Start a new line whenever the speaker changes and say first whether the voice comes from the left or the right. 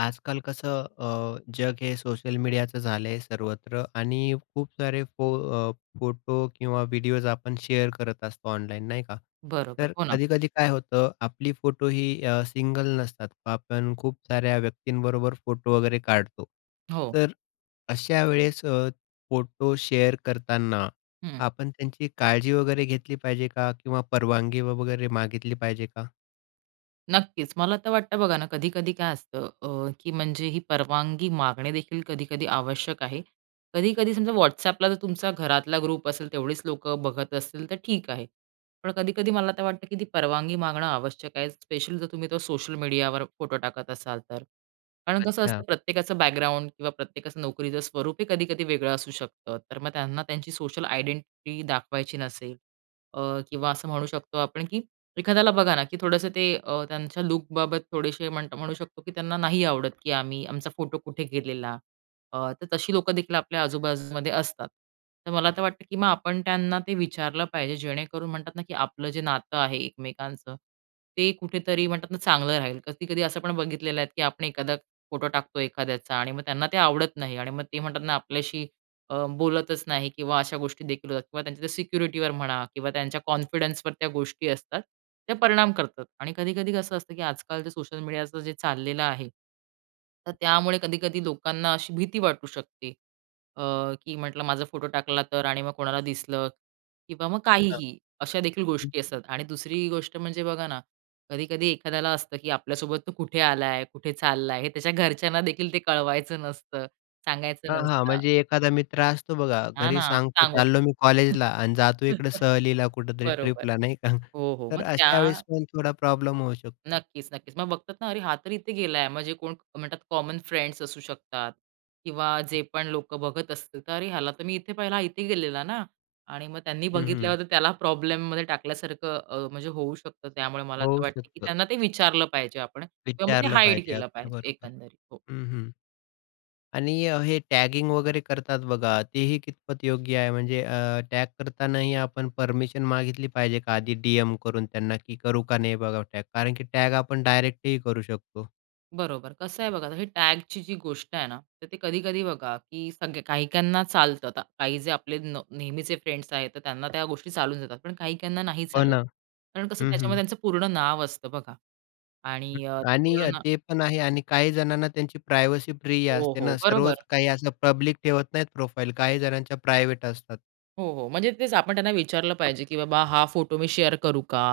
left: आजकाल कसं अ, जग हे सोशल मीडियाचं झालं आहे सर्वत्र आणि खूप सारे फो अ, फोटो किंवा व्हिडिओज आपण शेअर करत असतो ऑनलाईन नाही का?
right: बरोबर,
left: तर
right: हो ना.
left: कधी-कधी काय होतं, आपली फोटो ही अ, सिंगल नसतात, आपण खूप साऱ्या व्यक्तींबरोबर फोटो वगैरे काढतो.
right: हो.
left: तर अशा वेळेस अ, फोटो शेअर करताना,
right: हं.
left: आपण त्यांची काळजी वगैरे घेतली पाहिजे का? किंवा परवानगी व वगैरे मागितली पाहिजे का?
right: नक्कीच, मला तर वाटतं बघा ना, कधी-कधी काय असतं अ, की म्हणजे ही परवानगी मागणे देखील कधी-कधी आवश्यक आहे. कधी-कधी समजा WhatsAppला जर तुमचा घरातला ग्रुप असेल, तेवढीच लोकं बघत असतील तर ठीक आहे. पण कधी-कधी मला तर वाटतं, की ती परवानगी मागणं आवश्यक आहे, स्पेशल जर तुम्ही तो सोशल मीडियावर फोटो टाकत असाल तर. कारण कसं
left: अच्छा.
right: असतं, प्रत्येकाचं बॅकग्राऊंड किंवा प्रत्येकाचं नोकरीचं स्वरूपही कधी-कधी वेगळं असू शकतं. तर मग त्यांना त्यांची सोशल आयडेंटिटी दाखवायची नसेल अ, किंवा असं म्हणू शकतो आपण की एखाद्याला बघा ना की थोडंसं ते अ, ते त्यांच्या लूक बाबत थोडेसे म्हण म्हणू शकतो की त्यांना नाही आवडत, की आम्ही आमचा फोटो कुठे गेलेला. अ, तर तशी लोकं देखील आपल्या आजू-बाजूमध्ये असतात. तर मला तर वाटतं, की मग आपण त्यांना ते विचारलं पाहिजे, जेणेकरून म्हणतात ना, की आपलं जे नातं आहे एकमेकांचं, ते कुठेतरी म्हणतात ना, चांगलं राहील. कधी-कधी असं पण बघितलेलं आहे, की आपण एखादा फोटो टाकतो एखाद्याचा आणि मग त्यांना ते आवडत नाही आणि मग ते म्हणतात ना, आपल्याशी अ, बोलतच नाही किंवा अशा गोष्टी देखील होतात किंवा त्यांच्या सिक्युरिटीवर म्हणा किंवा त्यांच्या कॉन्फिडन्सवर त्या गोष्टी असतात, त्या परिणाम करतात आणि कधी-कधी कसं असतं, की आजकाल जेते सोशल मीडियाचं जे चाललेलं आहे, तर त्यामुळे कधी-कधी लोकांना अशी भीती वाटू शकते, अ, की म्हटलं माझा फोटो टाकला तर आणि मग कोणाला दिसलं? किंवा मग
left: बर,
right: काहीही. अशा देखील
left: हं.
right: गोष्टी असतात आणि दुसरी गोष्ट म्हणजे बघा ना, कधी-कधी एखाद्याला असतं, की आपल्यासोबत तो कुठे आलाय? कुठे चालला आहे? हे त्याच्या घरच्यांना देखील ते कळवायचं नसतं, सांगायचं
left: हां, हां,
right: नसतं.
left: म्हणजे एखादा मित्र असतो बघा,
right: हां,
left: घरी
right: ना
left: सांगतो,
right: सांगू.
left: चाललो मी कॉलेजला आणि जातो इकडे सहलीला, कुठेतरी
right: बरोबर.
left: ट्रिपला नाही का?
right: हो, हो,
left: तर
right: मग
left: अशा
right: त्या
left: वेळेस पण थोडा प्रॉब्लेम होऊ शकतो.
right: नक्कीच, नक्कीच. मग बघतात ना, अरे हा तर इथे गेला आहे. म्हणजे कोण म्हणतात, कॉमन फ्रेंड्स असू शकतात किंवा जे पण लोकं बघत असतील तर अरे ह्याला तर मी इथे पहिला, हा इथे गेलेला ना? आणि मग त्यांनी
left: हं, हं.
right: बघितल्यावर तर त्याला प्रॉब्लेममध्ये टाकल्यासारखं, अ, म्हणजे होऊ शकतं. त्यामुळे मला असं
left: होऊ
right: वाटते, की
left: शकतं.
right: त्यांना ते विचारलं पाहिजे आपण किंवा मग ते
left: विचारलं
right: हाईड
left: पाहिजे,
right: केलं
left: अगदी
right: पाहिजे.
left: बरोबर.
right: एकंदरीत हो.
left: हं, हं आणि हे टॅगिंग वगैरे करतात बघा, तेही कितपत योग्य आहे? म्हणजे अं, टॅग करतानाही आपण परमिशन मागितली पाहिजे का? आधी डीएम करून त्यांना, की करू का नाही बघा टॅग? कारण की टॅग आपण डायरेक्ट ही करू शकतो.
right: बरोबर. कसं आहे बघा, आता हे टॅगची जी गोष्ट आहे ना, तर ते कधी-कधी बघा, की सगे काहीकाहींना चालतं आता. काही जे आपले न नेहमीचे फ्रेंड्स आहेत, तर त्यांना त्या गोष्टी चालून जातात. पण काहीकाहींना नाही
left: हो
right: चालत.
left: ना.
right: कारण कसं,
left: हं, हं.
right: त्याच्यामध्ये त्यांचं पूर्ण नाव असतं बघा,
left: हं.
right: आणि अ,
left: आणि
right: पूर्ण
left: अ,
right: न
left: ते पण आहे. आणि काही जणांना त्यांची प्रायव्हसी प्रिय
right: हो,
left: असते
right: हो.
left: ना, सर्वच
right: बरोबर.
left: काही असं पब्लिक ठेवत नाहीत प्रोफाइल. काही जणांच्या प्रायव्हेट असतात.
right: हो, हो. म्हणजे तेच आपण त्यांना विचारलं पाहिजे, की "बाबा हा फोटो मी शेअर करू का?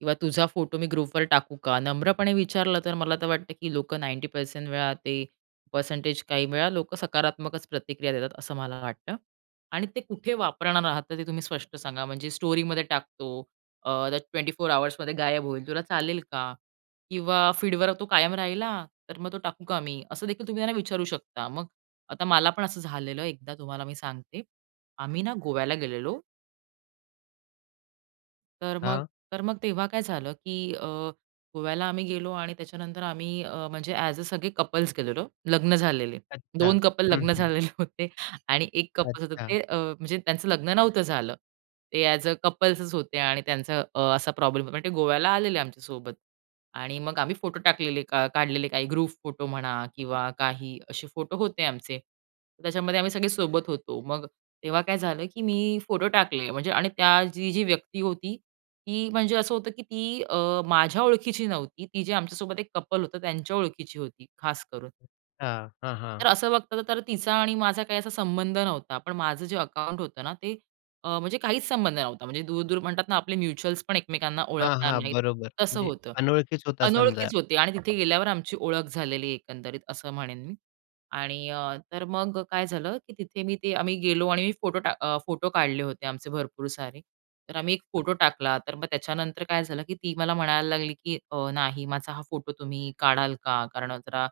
right: किंवा तुझा फोटो मी ग्रुपवर टाकू का?" नम्रपणे विचारलं तर मला तर वाटतं, की लोकं 90% वेळा, ते परसेंटेज, काही वेळा लोकं सकारात्मकच प्रतिक्रिया देतात, असं मला वाटतं. आणि ते कुठे वापरणार आहात? ते तुम्ही स्पष्ट सांगा. "म्हणजे स्टोरीमध्ये टाकतो, अ, त्या 24 आवर्समध्ये गायब होईल, तुला चालेल का?" किंवा "फीडवर तो कायम राहिल हा, तर मग तो टाकू का मी?" असं देखील तुम्ही त्यांना विचारू शकता. मग आता मला पण असं झालेलं आहे एकदा, तुम्हाला मी सांगते, आम्ही ना गोव्याला गेलेलो. तर मग
left: हां.
right: तर मग तेव्हा काय झालं, की अ, गोव्याला आम्ही गेलो. आणि त्याच्यानंतर आम्ही अ, म्हणजे एज अ, सगळे कपल्स गेलेलो. लग्न झालेले
left: अच्छा.
right: 2 कपल,
left: हं,
right: लग्न
left: हं.
right: झालेले होते. आणि एक कपल होतं,
left: अच्छा.
right: ते अ, म्हणजे त्यांचं लग्न नव्हतं झालं. ते एज अ, कपल्सच होते. आणि त्यांचा अ, असा प्रॉब्लेम पण ते गोव्याला आलेले आमच्यासोबत. आणि मग आम्ही फोटो टाकलेले, का काढलेले, काही ग्रुप फोटो म्हणा किंवा काही असे फोटो होते आमचे. त्याच्यामध्ये आम्ही सगळे सोबत होतो. मग तेव्हा काय झालं, की मी फोटो टाकले म्हणजे. आणि त्याची जी-जी व्यक्ती होती, ती म्हणजे असं होतं, की ती अ, माझ्या ओळखीची नव्हती. ती जे आमच्यासोबत एक कपल होतं, त्यांच्या ओळखीची होती खास करून.
left: हां, हां,
right: तर
left: हां.
right: असं बघतात तर तिचा आणि माझा काही असा संबंध नव्हता. पण माझं जे अकाउंट होतं ना, ते अ, म्हणजे काहीच संबंध नव्हता. म्हणजे दूर-दूर म्हणतात ना, आपले म्युच्युअल्स पण एकमेकांना
left: हां,
right: ओळखणार
left: हां.
right: नाहीत.
left: बरोबर
right: तसं
left: म्हणजे
right: होतं.
left: अनोळखीच होता समजा.
right: अनोळखीच होते. आणि तिथे गेल्यावर आमची ओळख झालेली आहे, एकंदरीत असं म्हणेन मी. आणि अ, तर मग काय झालं, की तिथे मी ते, आम्ही गेलो आणि मी फोटो टाक अ, फोटो काढले होते आमचे, भरपूर सारे. तर आम्ही एक फोटो टाकला. तर मग त्याच्यानंतर काय झालं, की ती मला म्हणायला लागली, की अ, "नाही माझा हा फोटो तुम्ही काढाल का? कारण जरा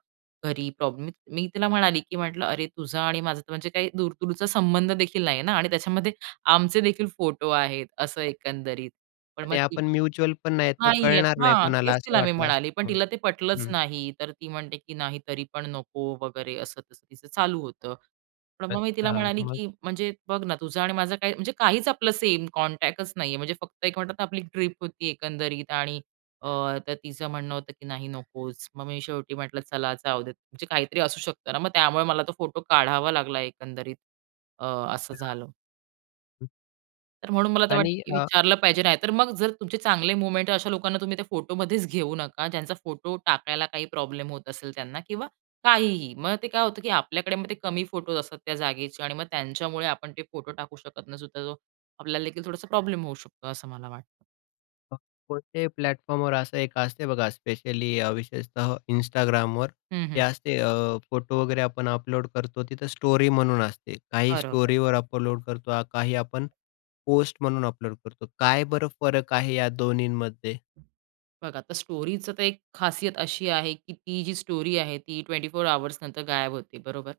right: घरी प्रॉब्लेम" मी तिला म्हणाली, की म्हटलं, "अरे, तुझा आणि माझा तर म्हणजे काही दूर-दूरचा संबंध देखील नाही आहे ना. आणि त्याच्यामध्ये आमचे देखील फोटो आहेत, असं एकंदरीत." पण मग
left: आणि
right: ती
left: आपण म्युच्युअल पण नाहीत. मग
right: नाहीये,
left: कळणार नाही
right: हां,
left: कोणाला,
right: तेच
left: असं
right: तिला मी
left: वाटलं असंल
right: म्हणाले, पण
left: तुम्हाला?
right: तिला ते पटलंच
left: हं.
right: नाही. तर ती म्हणते, की नाही, तरी पण नको वगैरे. असं तसं तिचं चालू होतं. पण मग मी तिला
left: अच्छा.
right: म्हणाली,
left: मग?
right: की म्हणजे बघ ना, तुझं आणि माझं काही म्हणजे काहीच आपलं सेम कॉन्टॅक्टच नाही आहे. म्हणजे फक्त एक म्हणतात, आपली ट्रिप होती, एकंदरीत. आणि अ, तर तिचं म्हणणं होतं, की "नाही, नकोच." मग मी शेवटी म्हटलं, "चला जाऊ देत." म्हणजे काहीतरी असू शकतं ना. मग त्यामुळे मला तो फोटो काढावा लागला. एकंदरीत अ, असं
left: अच्छा.
right: झालं. तर म्हणून मला तर वाटतं,
left: आणि
right: की
left: अ,
right: विचारलं पाहिजे नाही तर मग जर तुमचे चांगले मोमेंट आहे, अशा लोकांना तुम्ही त्या फोटोमध्येच घेऊ नका, ज्यांचा फोटो टाकायला काही प्रॉब्लेम होत असेल त्यांना किंवा काहीही. मग ते काय होतं, की आपल्याकडे मग ते कमी फोटोज असतात त्या जागेचे आणि मग त्यांच्यामुळे आपण ते फोटो टाकू शकत नसू तर तो आपल्याला देखील थोडासा प्रॉब्लेम होऊ शकतो, असं मला वाटतं.
left: [unintelligible] कोणत्याही प्लॅटफॉर्मवर असं एक असते बघा, स्पेशली अ, विशेषतः Instagramवर
right: हं,
left: ते
right: हं.
left: असते अं, फोटो वगैरे आपण अपलोड करतो, तिथं स्टोरी म्हणून असते काही
right: बरोबर.
left: स्टोरीवर अपलोड करतो, काही आपण पोस्ट म्हणून अपलोड करतो, काय बरं फरक आहे या 2न्हींमध्ये?
right: बघा, तर स्टोरीचा तर एक खासियत अशी आहे, की ती जी स्टोरी आहे ती 24 अवर्स नंतर गायब होते, बरोबर?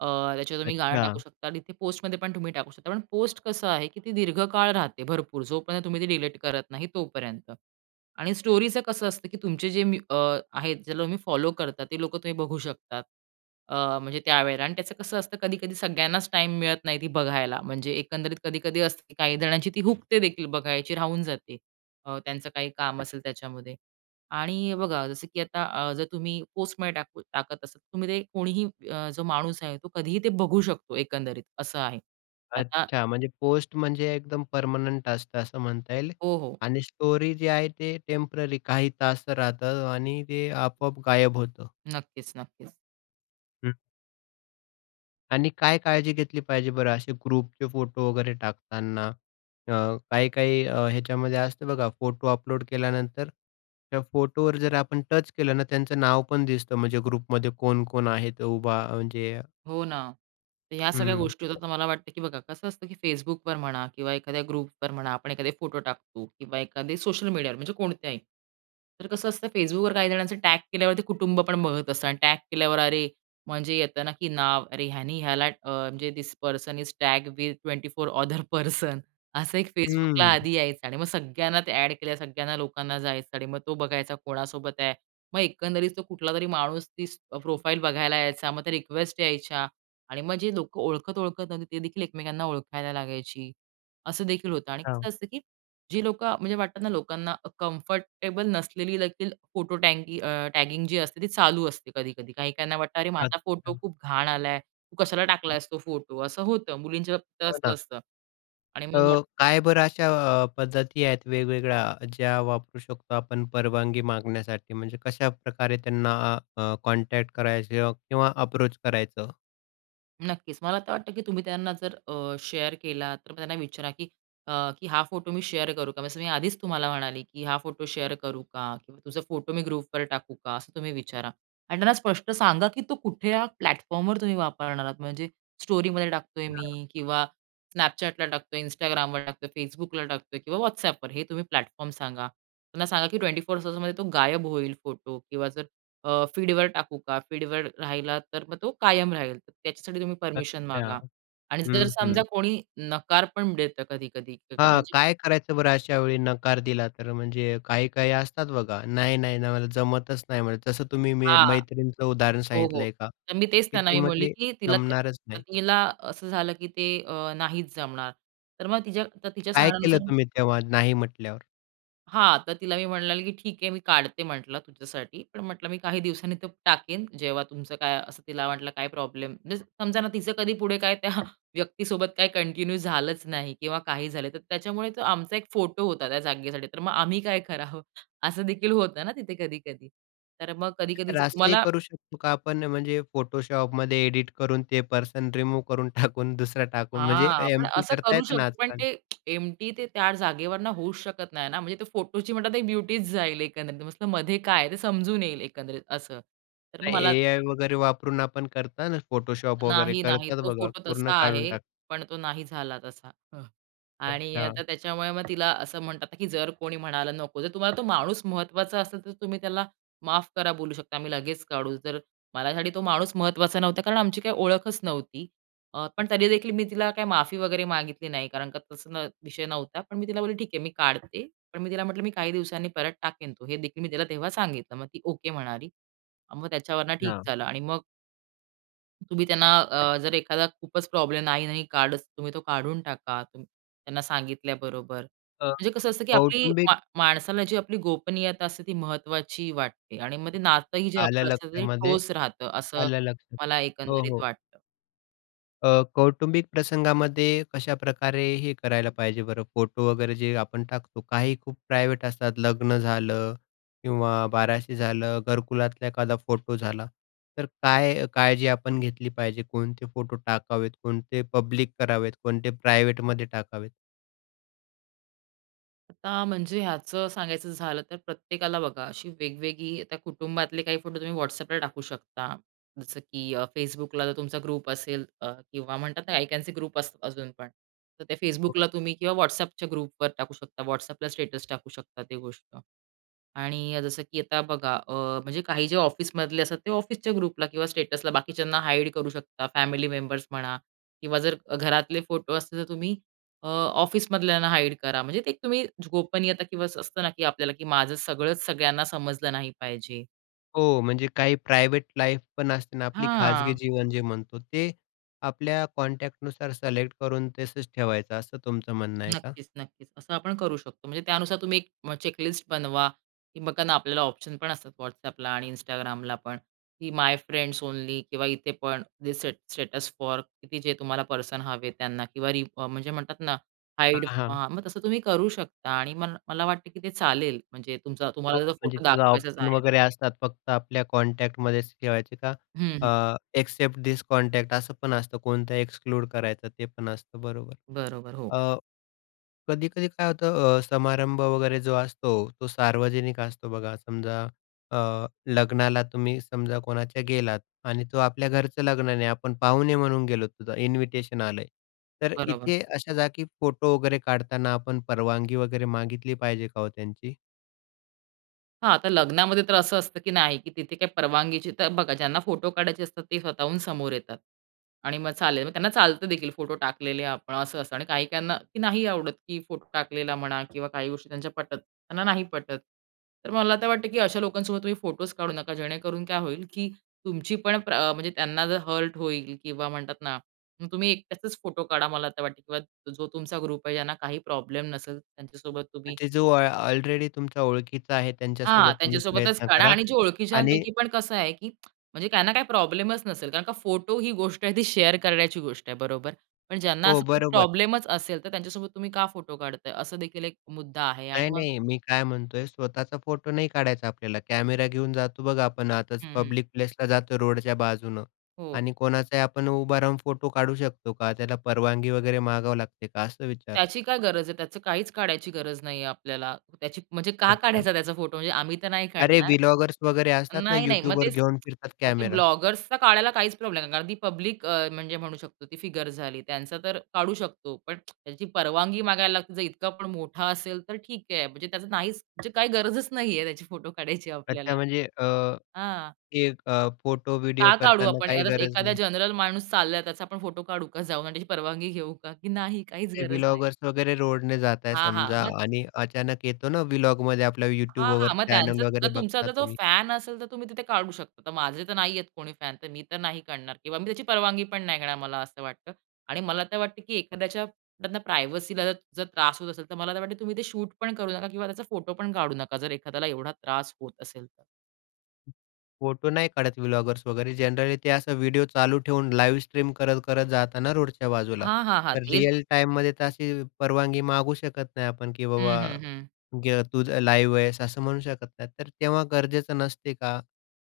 right: अं, त्याच्यावर तुम्ही गाणं टाकू
left: अच्छा.
right: शकता आणि तिथे पोस्टमध्ये पण तुम्ही टाकू शकता पण पोस्ट कसं आहे, की ती दीर्घकाळ राहते, भरपूर जोपर्यंत तुम्ही ती डिलीट करत नाही तोपर्यंत आणि स्टोरीचं कसं असतं, की तुमचे जे मी अं, आहेत ज्याला तुम्ही फॉलो करता ते लोकं तुम्ही बघू शकतात. अं, म्हणजे त्यावेळेला आणि त्याचं कसं असतं कधी-कधी सगळ्यांनाच टाईम मिळत नाही ती बघायला म्हणजे, एकंदरीत कधी-कधी असते, की काही जणांची ती हुकते देखील बघायची राहून जाते, अं, त्यांचं काही काम असेल त्याच्यामध्ये आणि बघा जसं, की आता अं, जर तुम्ही पोस्टमध्ये टाकू टाकत असत. तुम्ही ते कोणीही अं, जो माणूस आहे तो कधीही ते बघू शकतो एकंदरीत असं आहे. आता
left: अच्छा, म्हणजे पोस्ट म्हणजे एकदम पर्मनंट असतं, असं म्हणता येईल?
right: हो, हो.
left: आणि स्टोरी जे आहे ते टेम्पररी काही तास राहत आणि ते आपोआप गायब होतं?
right: नक्कीच, नक्कीच.
left: हं. आणि काय काळजी घेतली पाहिजे बरं असे ग्रुपचे फोटो वगैरे टाकताना? अ, काही-काही अ, ह्याच्यामध्ये असतं बघा, फोटो अपलोड केल्यानंतर त्या फोटोवर जर आपण टच केलं ना, त्यांचं नाव पण दिसतं म्हणजे ग्रुपमध्ये कोण-कोण आहेत उभा म्हणजे
right: हो ना. तर ह्या सगळ्या
left: हं.
right: गोष्टी होतात तर मला वाटतं, की बघा कसं असतं, की Facebookवर म्हणा किंवा एखाद्या ग्रुपवर म्हणा, आपण एखादे फोटो टाकतो किंवा एखादे सोशल मीडियावर म्हणजे कोणत्याही. तर कसं असतं Facebookवर काही जणांचं टॅग केल्यावर ते कुटुंबपण बघत असतं आणि टॅग केल्यावर, अरे! म्हणजे येतं ना, की नाव, अरे! ह्याने ह्याला अ, म्हणजे, this person is tag with 24 other person असं एक Facebookला
left: हम्म.
right: आधी यायचं आणि मग सगळ्यांना ते एड केल्या सगळ्यांना लोकांना जायचं आणि मग तो बघायचा कोणासोबत आहे. मग एकंदरीत तो कुठलातरी माणूस तीच प्रोफाईल बघायला यायचा, मग त्या रिक्वेस्ट यायच्या आणि मग जे लोकं ओळखत-ओळखत न्हवती ती देखील एकमेकांना ओळखायला लागायची. असं देखील होतं आणि
left: हां.
right: कसं असतं, की जी लोकं, म्हणजे वाटतं ना लोकांना कम्फर्टेबल नसलेली देखील फोटो टॅगी अं, टॅगिंग जी असते ती चालू असते कधी-कधी. काही-काहीना वाटतं, "अरे माझा फोटो
left: अच्छा.
right: खूप घाण आलाय, तू कशाला टाकलायस तो फोटो?" असं होतं. मुलींच्या बाबतीत तर
left: हो
right: असंच
left: ना.
right: असतं आणि
left: अ,
right: मग
left: काय बर अशा अ, पद्धती आहेत वेगवेगळ्या ज्या वापरू शकतो आपण परवानगी मागण्यासाठी? म्हणजे कशाप्रकारे त्यांना अ, कॉन्टॅक्ट करायचं किंवा अप्रोच करायचं?
right: नक्कीच, मला तर वाटतं, की तुम्ही त्यांना जर अ, शेअर केला तर त्यांना विचारा, की अ, "की हा फोटो मी शेअर करू का?" जसं मी आधीच तुम्हाला म्हणाली, की "हा फोटो शेअर करू का? किंवा तुझे फोटो मी ग्रुपवर टाकू का?" असं तुम्ही विचारा आणि त्यांना स्पष्ट सांगा, की तो कुठल्या प्लॅटफॉर्मवर तुम्ही वापरणार आहात. म्हणजे स्टोरीमध्ये टाकतोय
left: हां.
right: मी किंवा Snapchatला टाकतोय, Instagramवर टाकतोय, Facebookला टाकतोय किंवा WhatsAppवर, हे तुम्ही प्लॅटफॉर्म सांगा. त्यांना सांगा, की 24 तासामध्ये तो गायब होईल फोटो किंवा जर अ, फीडवर टाकू का? फीडवर राहिला तर मग तो कायम राहील. तर त्याच्यासाठी तुम्ही परमिशन मागा
left: अच्छा!
right: आणि जर
left: हं,
right: समजा
left: हं.
right: कोणी नकार पण देतं, कधी-कधी क
left: हां,
right: म्हणजे
left: काय करायचं बरं अशा वेळी नकार दिला तर? म्हणजे अ, काही-काही असतात बघा, "नाही, नाही, नाही, मला जमतच नाही म्हणे." तसं तुम्ही
right: हां.
left: मैत्रीणंचं उदाहरण
right: हो, हो.
left: सांगितलंय का,
right: तर मी तेच
left: की
right: त्यांना
left: ती
right: मी बोलली,
left: म्हटली,
right: की तिला
left: "जमणारच नाही."
right: पत्नीला असं झालं, की ते अ, नाहीच जमणार. तर मग तिच्या आता तिच्या
left: काय केलं
right: सांगण्यानुसार
left: तुम्ही तेव्हा नाही म्हटल्यावर?
right: हां, तर तिला मी म्हटलं, "ठीक आहे, मी काढते म्हटलं तुझ्यासाठी पण म्हटलं मी काही दिवसांनी तो टाकीन, जेव्हा तुमचं काय असं तिला वाटलं काय प्रॉब्लेम." मीन्स समजा ना तिचं कधी पुढे काय त्या व्यक्तीसोबत काही कंटिन्यू झालंच नाही किंवा काही झालं तर त्याच्यामुळे तो आमचा एक फोटो होता त्या जागेसाठी. तर मग आम्ही काय करावं? असं देखील होतं ना तिथे कधी-कधी. तर मग कधी-कधी
left: तर
right: जर
left: असंही
right: तुम्हाला
left: करू शकतो का आपण? म्हणजे, Photoshopमध्ये एडिट करून ते पर्सन रिमूव्ह करून टाकून, दुसरा टाकून, म्हणजे
right: हां, पण
left: एम पी
right: असं
left: करता
right: करू
left: येते ना
right: शकतो पण
left: आजकाल?
right: ते एमटी ते त्या जागेवरनं होऊच शकत नाही ना, म्हणजे ते त्या फोटोची म्हणलं तर एक ब्युटी जाईल एकंदरीत, तर नुस्त मध्ये काय ते समजून येईल एकंदरीत असं, तर मला
left: एआय वगैरे वापरून आपण करता ना, Photoshop वगैरे
right: नाही, नाही,
left: करतात
right: तो
left: बघा,
right: फोटो
left: पूर्ण
right: तसा आहे.
left: काढून टाकतात.
right: पण तो नाही झाला तसा. अ, आणि
left: अच्छा.
right: आता त्याच्यामुळे मग तिला असं म्हणतात, की जर कोणी म्हणालं नको, जर तुम्हाला तो माणूस महत्त्वाचा असेल तर तुम्ही त्याला माफ करा, बोलू शकता. मी लगेच काढू, जर माझ्यासाठी तो माणूस महत्त्वाचा नव्हता कारण आमची काय ओळखच नव्हती. अ, पण तरी देखील मी तिला काही माफी वगैरे मागितली नाही कारण का तसा न विषय नव्हता. पण मी तिला बोलली, ठीक आहे, मी काढते. पण मी तिला म्हटलं, "मी काही दिवसांनी परत टाकेन तो" हे देखील मी तिला तेव्हा सांगितलं. मग ती, "ओके" म्हणाली. मग त्याच्यावरनं ठीक
left: हां.
right: झालं आणि मग तुम्ही त्यांना अ, जर एखादा खूपच प्रॉब्लेम नाही-नाही काढच, तुम्ही तो काढून टाका, तुम त्यांना सांगितल्याबरोबर.
left: अ,
right: म्हणजे कसं असतं, की आपली
left: कौटुंबिक
right: मा माणसाला जी आपली गोपनीयता असते ती महत्त्वाची वाटते आणि मग ते नातंही जे
left: आलं
right: आपलं असतं ते
left: लक्षामध्ये,
right: ठोस राहतं. असं
left: आलं लक्षामध्ये
right: मला
left: हो, हो.
right: एकंदरीत वाटतं.
left: अ, कौटुंबिक प्रसंगामध्ये कशाप्रकारे, हे करायला पाहिजे बरं? फोटो वगैरे जे आपण टाकतो. काही खूप प्रायव्हेट असतात, लग्न झालं किंवा बाराशे झालं, घरकुलातला एखादा फोटो झाला. तर काय, काळजी आपण घेतली पाहिजे, कोणते फोटो टाकावेत, कोणते पब्लिक करावेत, कोणते प्रायवेटमध्ये टाकावेत?
right: आता म्हणजे ह्याचं सांगायचं झालं तर प्रत्येकाला बघा अशी वेगवेगळी आता कुटुंबातले काही फोटो तुम्ही WhatsAppला टाकू शकता. जसं, की अ, Facebookला जर तुमचा ग्रुप असेल अ, किंवा म्हणतात ते आय कॅन सी ग्रुप असतात अजूनपण, तर त्या
left: [unintelligible]
right: Facebookला तुम्ही किंवा व्हॉट्सअपच्या ग्रुपवर टाकू शकता, WhatsAppला स्टेटस टाकू शकता, ते गोष्ट आणि जसं की आता बघा अ, म्हणजे काही जे ऑफिसमधले असतात ते ऑफिसच्या ग्रुपला किंवा स्टेटसला बाकीच्यांना हाईड करू शकता, फॅमिली मेंबर्स म्हणा किंवा जर घरातले फोटो असते तर तुम्ही अ, ऑफिसमधल्यांना हाईड करा. म्हणजे ते तुम्ही गोपनीयता किंवा असं असतं ना की आपल्याला की माझं सगळंच सगळ्यांना समजलं नाही पाहिजे.
left: हो, म्हणजे काही प्रायव्हेट लाईफ पण असते ना आपली, खाजगी
right: हां.
left: जीवन जे म्हणतो ते, आपल्या कॉन्टॅक्टनुसार सिलेक्ट करून तसंच ठेवायचं असं तुमचं म्हणणं आहे का?
right: नक्कीच-नक्कीच. असं आपण करू शकतो. म्हणजे त्यानुसार तुम्ही 1 मग चेक-लिस्ट बनवा. की बघा ना, आपल्याला ऑप्शन पण असतात WhatsAppला आणि Instagramला पण, की माय फ्रेंड्स ओनली. किंवा इथे पण ते दि स्टेट स्टेटस फॉर किती, जे तुम्हाला पर्सन हवे त्यांना किंवा रीड फॉर म्हणजे म्हणतात ना, हाईड.
left: हां, हां.
right: हां, मग तसं तुम्ही करू शकता आणि म मला वाटतं की ते चालेल. म्हणजे तुमचा
left: हो,
right: तुम्हाला जर
left: म्हणजे
right: फोटो
left: किंवा
right: दाखवायचाच
left: ऑप्शन
right: आहे.
left: वगैरे असतात, फक्त आपल्या कॉन्टॅक्टमध्येच ठेवायचे का?
right: हं,
left: अ,
right: हं.
left: इक्सेप्ट धिस कॉन्टॅक्ट असं पण असतं, कोणतं एक्सक्लूड करायचं, ते पण असतं, बरोबर.
right: बरोबर, हो.
left: अ, कधी-कधी काय होतं, अ, समारंभ वगैरे जो असतो, तो सार्वजनिक असतो बघा. समजा अ, लग्नाला तुम्ही समजा कोणाच्या गेलात आणि तो आपल्या घरचं लग्न नाही, आपण पाहुणे म्हणून गेलो. तुझं इन्व्हिटेशन आलं आहे. तर
right: बरोबर.
left: इथे अशा जागी फोटो वगैरे काढताना आपण परवानगी वगैरे मागितली पाहिजे का हो त्यांची?
right: हा तर लग्नामध्ये तर असं असतं की नाही, की तिथे काही परवानगीची तर बघा, ज्यांना फोटो काढायचे असतात ते स्वतःहून समोर येतात आणि मग चालेल, मग त्यांना चालतं देखील फोटो टाकलेले आपण, असं असंत आणि काही त्यांना की नाही आवडत की फोटो टाकलेला म्हणा किंवा काही गोष्टी त्यांच्या पटत त्यांना नाही पटत. तर मला तर वाटतं की अशा लोकांसोबत तुम्ही फोटोच काढू नका, जेणेकरून काय होईल की तुमची पण प्र म्हणजे त्यांना जर हर्ट होईल. किंवा म्हणतात ना, मग तुम्ही एकट्याचंच फोटो काढा, मला तर वाटते. किंवा जो तुमचा ग्रुप आहे, ज्यांना काही प्रॉब्लेम नसेल, त्यांच्यासोबत तुम्ही
left: म्हणजे, जो ऑल ऑलरेडी तुमच्या ओळखीचा आहे
right: हां,
left: त्यांच्यासोबत तुम्ही
right: त्यांच्यासोबतच
left: प्रयत्न
right: काढा
left: करा
right: आणि जे
left: आणि...
right: ओळखीच्यापैकी पण कसं आहे, की म्हणजे काय आहे ना, काही प्रॉब्लेमच नसेल. कारण का फोटो ही गोष्ट आहे, ती शेअर करण्याची गोष्ट आहे, बरोबर. पण ज्यांना
left: हो,
right: असा खूप
left: बरोबर.
right: प्रॉब्लेमच असेल, तर त्यांच्यासोबत तुम्ही का फोटो काढताय? असा देखील एक मुद्दा आहे. आणि
left: नाही
right: मग
left: नाही, मी काय म्हणतोय, स्वतःचा फोटो नाही काढायचा आपल्याला. कॅमेरा घेऊन जातो बघा आपण, आतच
right: हं, हं.
left: पब्लिक प्लेसला जातो, रोडच्या बाजूनं
right: हो,
left: आणि
right: हो.
left: कोणाचाही आपण उभा राहून फोटो काढू शकतो का? त्याला परवानगी वगैरे मागावी लागते का? असं विचारतो.
right: त्याची काय गरज आहे? त्याचं काहीच काढायची गरज नाही आहे आपल्याला. त्याची म्हणजे, का
left: अच्छा.
right: काढायचा त्याचा फोटो? म्हणजे आम्ही तर नाही
left: अरे,
right: काढणार
left: व्ही-व्लॉगर्स वगैरे असतात ना,
right: नाही नाही. मग
left: YouTubeवर
right: तेच,
left: घेऊन फिरतात
right: मग ते
left: कॅमेरा.
right: ब्लॉगर्सचा काढायला काहीच प्रॉब्लेम नाही, कारण ती पब्लिक अ, म्हणजे म्हणू शकतो ती फिगर झाली. त्यांचा तर काढू शकतो. पण त्याची परवानगी मागायला लागते, जर इतका पण मोठा असेल तर ठीक हे. म्हणजे त्याचं नाहीच, म्हणजे काही गरजच नाही आहे त्याचे फोटो काढायची
left: अच्छा,
right: आपल्याला.
left: म्हणजे अ,
right: हां.
left: की 1 अ, फोटो, व्हिडिओ
right: का काढू
left: करतांना
right: आपण?
left: काही
right: [unintelligible]
left: गरज
right: एखादा
left: नाही.
right: जनरल माणूस चाललाय त्याचा आपण फोटो काढू का? जाऊन आणि त्याची परवानगी घेऊ का? की नाही, काहीच
left: ते
right: गरज नाही.
left: व्ही-व्लॉगर्स वगैरे रोडने जात आहे
right: हां, हां,
left: समजा
right: मग
left: आणि अचानक येतो ना, व्ही-व्लॉगवाले आपल्या YouTube
right: हां, हां,
left: वगैरे,
right: मग त्यांचं
left: चॅनेल
right: जर
left: वगैरे,
right: तुमचा ज
left: बघता
right: आता तो
left: तुम्ही.
right: फॅन असेल तर तुम्ही तिथे काढू शकता. आता माझे तर नाहीये कोणी फॅन, तर मी तर नाही काढणार. किंवा मी त्याची परवानगी पण नाही घेणार, मला असं वाटतं आणि मला तर वाटतं की एखाद्याच्या म्हणतात ना, प्रायव्हसीला जर जर त्रास होत असेल, तर मला तर वाटतं तुम्ही ते शूट पण करू नका किंवा त्याचा फोटो पण काढू नका. जर एखाद्याला एवढा त्रास होत असेल तर.
left: फोटो नाही काढत ब्लॉगर्स वगैरे जनरली ते असा व्हिडिओ चालू ठेवून लाईव्ह स्ट्रीम करत-करत जातात ना रोडच्या बाजूला.
right: हां, हां, हां.
left: तर
right: तेच
left: रियल टाईममध्ये तर अशी परवानगी मागू शकत नाही आपण की
right: हं,
left: बाबा
right: हं, हं.
left: गर तूझं लाईव्ह आहेस. असं म्हणू शकत नाही, तर तेव्हा गरजेचं नसते का?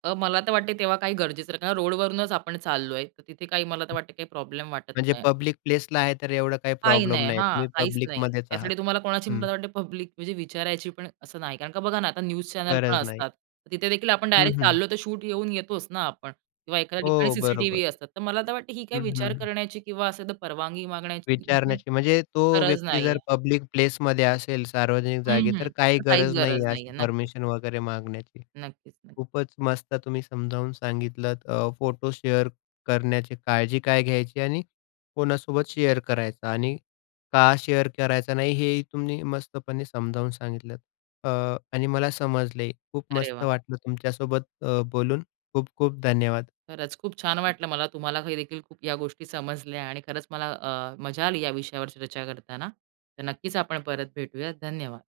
right: अ, मला तर वाटते तेव्हा काही गरजेसारखा का रोडवरूनच आपण चाललोय तर तिथे काही मला तर वाटते काही प्रॉब्लेम वाटत
left: म्हणजे
right: नाही.
left: पब्लिक प्लेसला आहे तर एवढं काही
right: काही
left: प्रॉब्लेम
right: नाही.
left: नाही,
right: हां,
left: तुम्ही
right: काहीच नाही.
left: पब्लिकमध्येच आहात.
right: त्यासाठी तुम्हाला कोणाची
left: हं.
right: मला वाटते पब्लिक म्हणजे विचारायची पण असं नाही. कारण का बघा ना, आता न्यूज चॅनल पण
left: गरज नाही.
right: असतात तर तिथे देखील आपण
left: हं,
right: डायरेक्ट
left: हं.
right: चाललो तर शूट घेऊन येतोच ना आपण किंवा एखाद्या ठिकाणी
left: हो, बरोबर.
right: सीसीटीव्ही असतात. तर मला तर वाटते ही
left: हं,
right: काही
left: हं,
right: विचार
left: हं.
right: करण्याची किंवा असं तर परवानगी मागण्याची म्ह म्हणजे
left: विचारण्याची म्हणजे तो
right: गरज
left: व्यक्ती
right: नाहीये.
left: जर पब्लिक प्लेसमध्ये असेल, सार्वजनिक
right: हं,
left: जागी, तर
right: हं.
left: काही
right: तर काहीच
left: गरज नाही
right: गरज
left: आहे
right: नाहीये.
left: अशी
right: नक्कीच.
left: परमिशन वगैरे मागण्याची.
right: नक्कीच नक्की.
left: खूपच मस्त, तुम्ही समजावून सांगितलंत अ, फोटो शेअर करण्याची काळजी काय घ्यायची? आणि कोणासोबत शेअर करायचं? आणि का शेअर करायचा नाही? हेही तुम्ही मस्तपणे समजावून सांगितलत. अ, आणि मला समजले. खूप
right: अरे
left: मस्त
right: वाह!
left: वाटलं तुमच्यासोबत अ, बोलून. खूप-खूप धन्यवाद.
right: खरंच, खूप छान वाटलं मला, तुम्हाला ही देखील खूप या गोष्टी समजल्या आणि खरंच मला अ, मजा आली या विषयावर चर्चा करताना. तर नक्कीच आपण परत भेटूयात, धन्यवाद.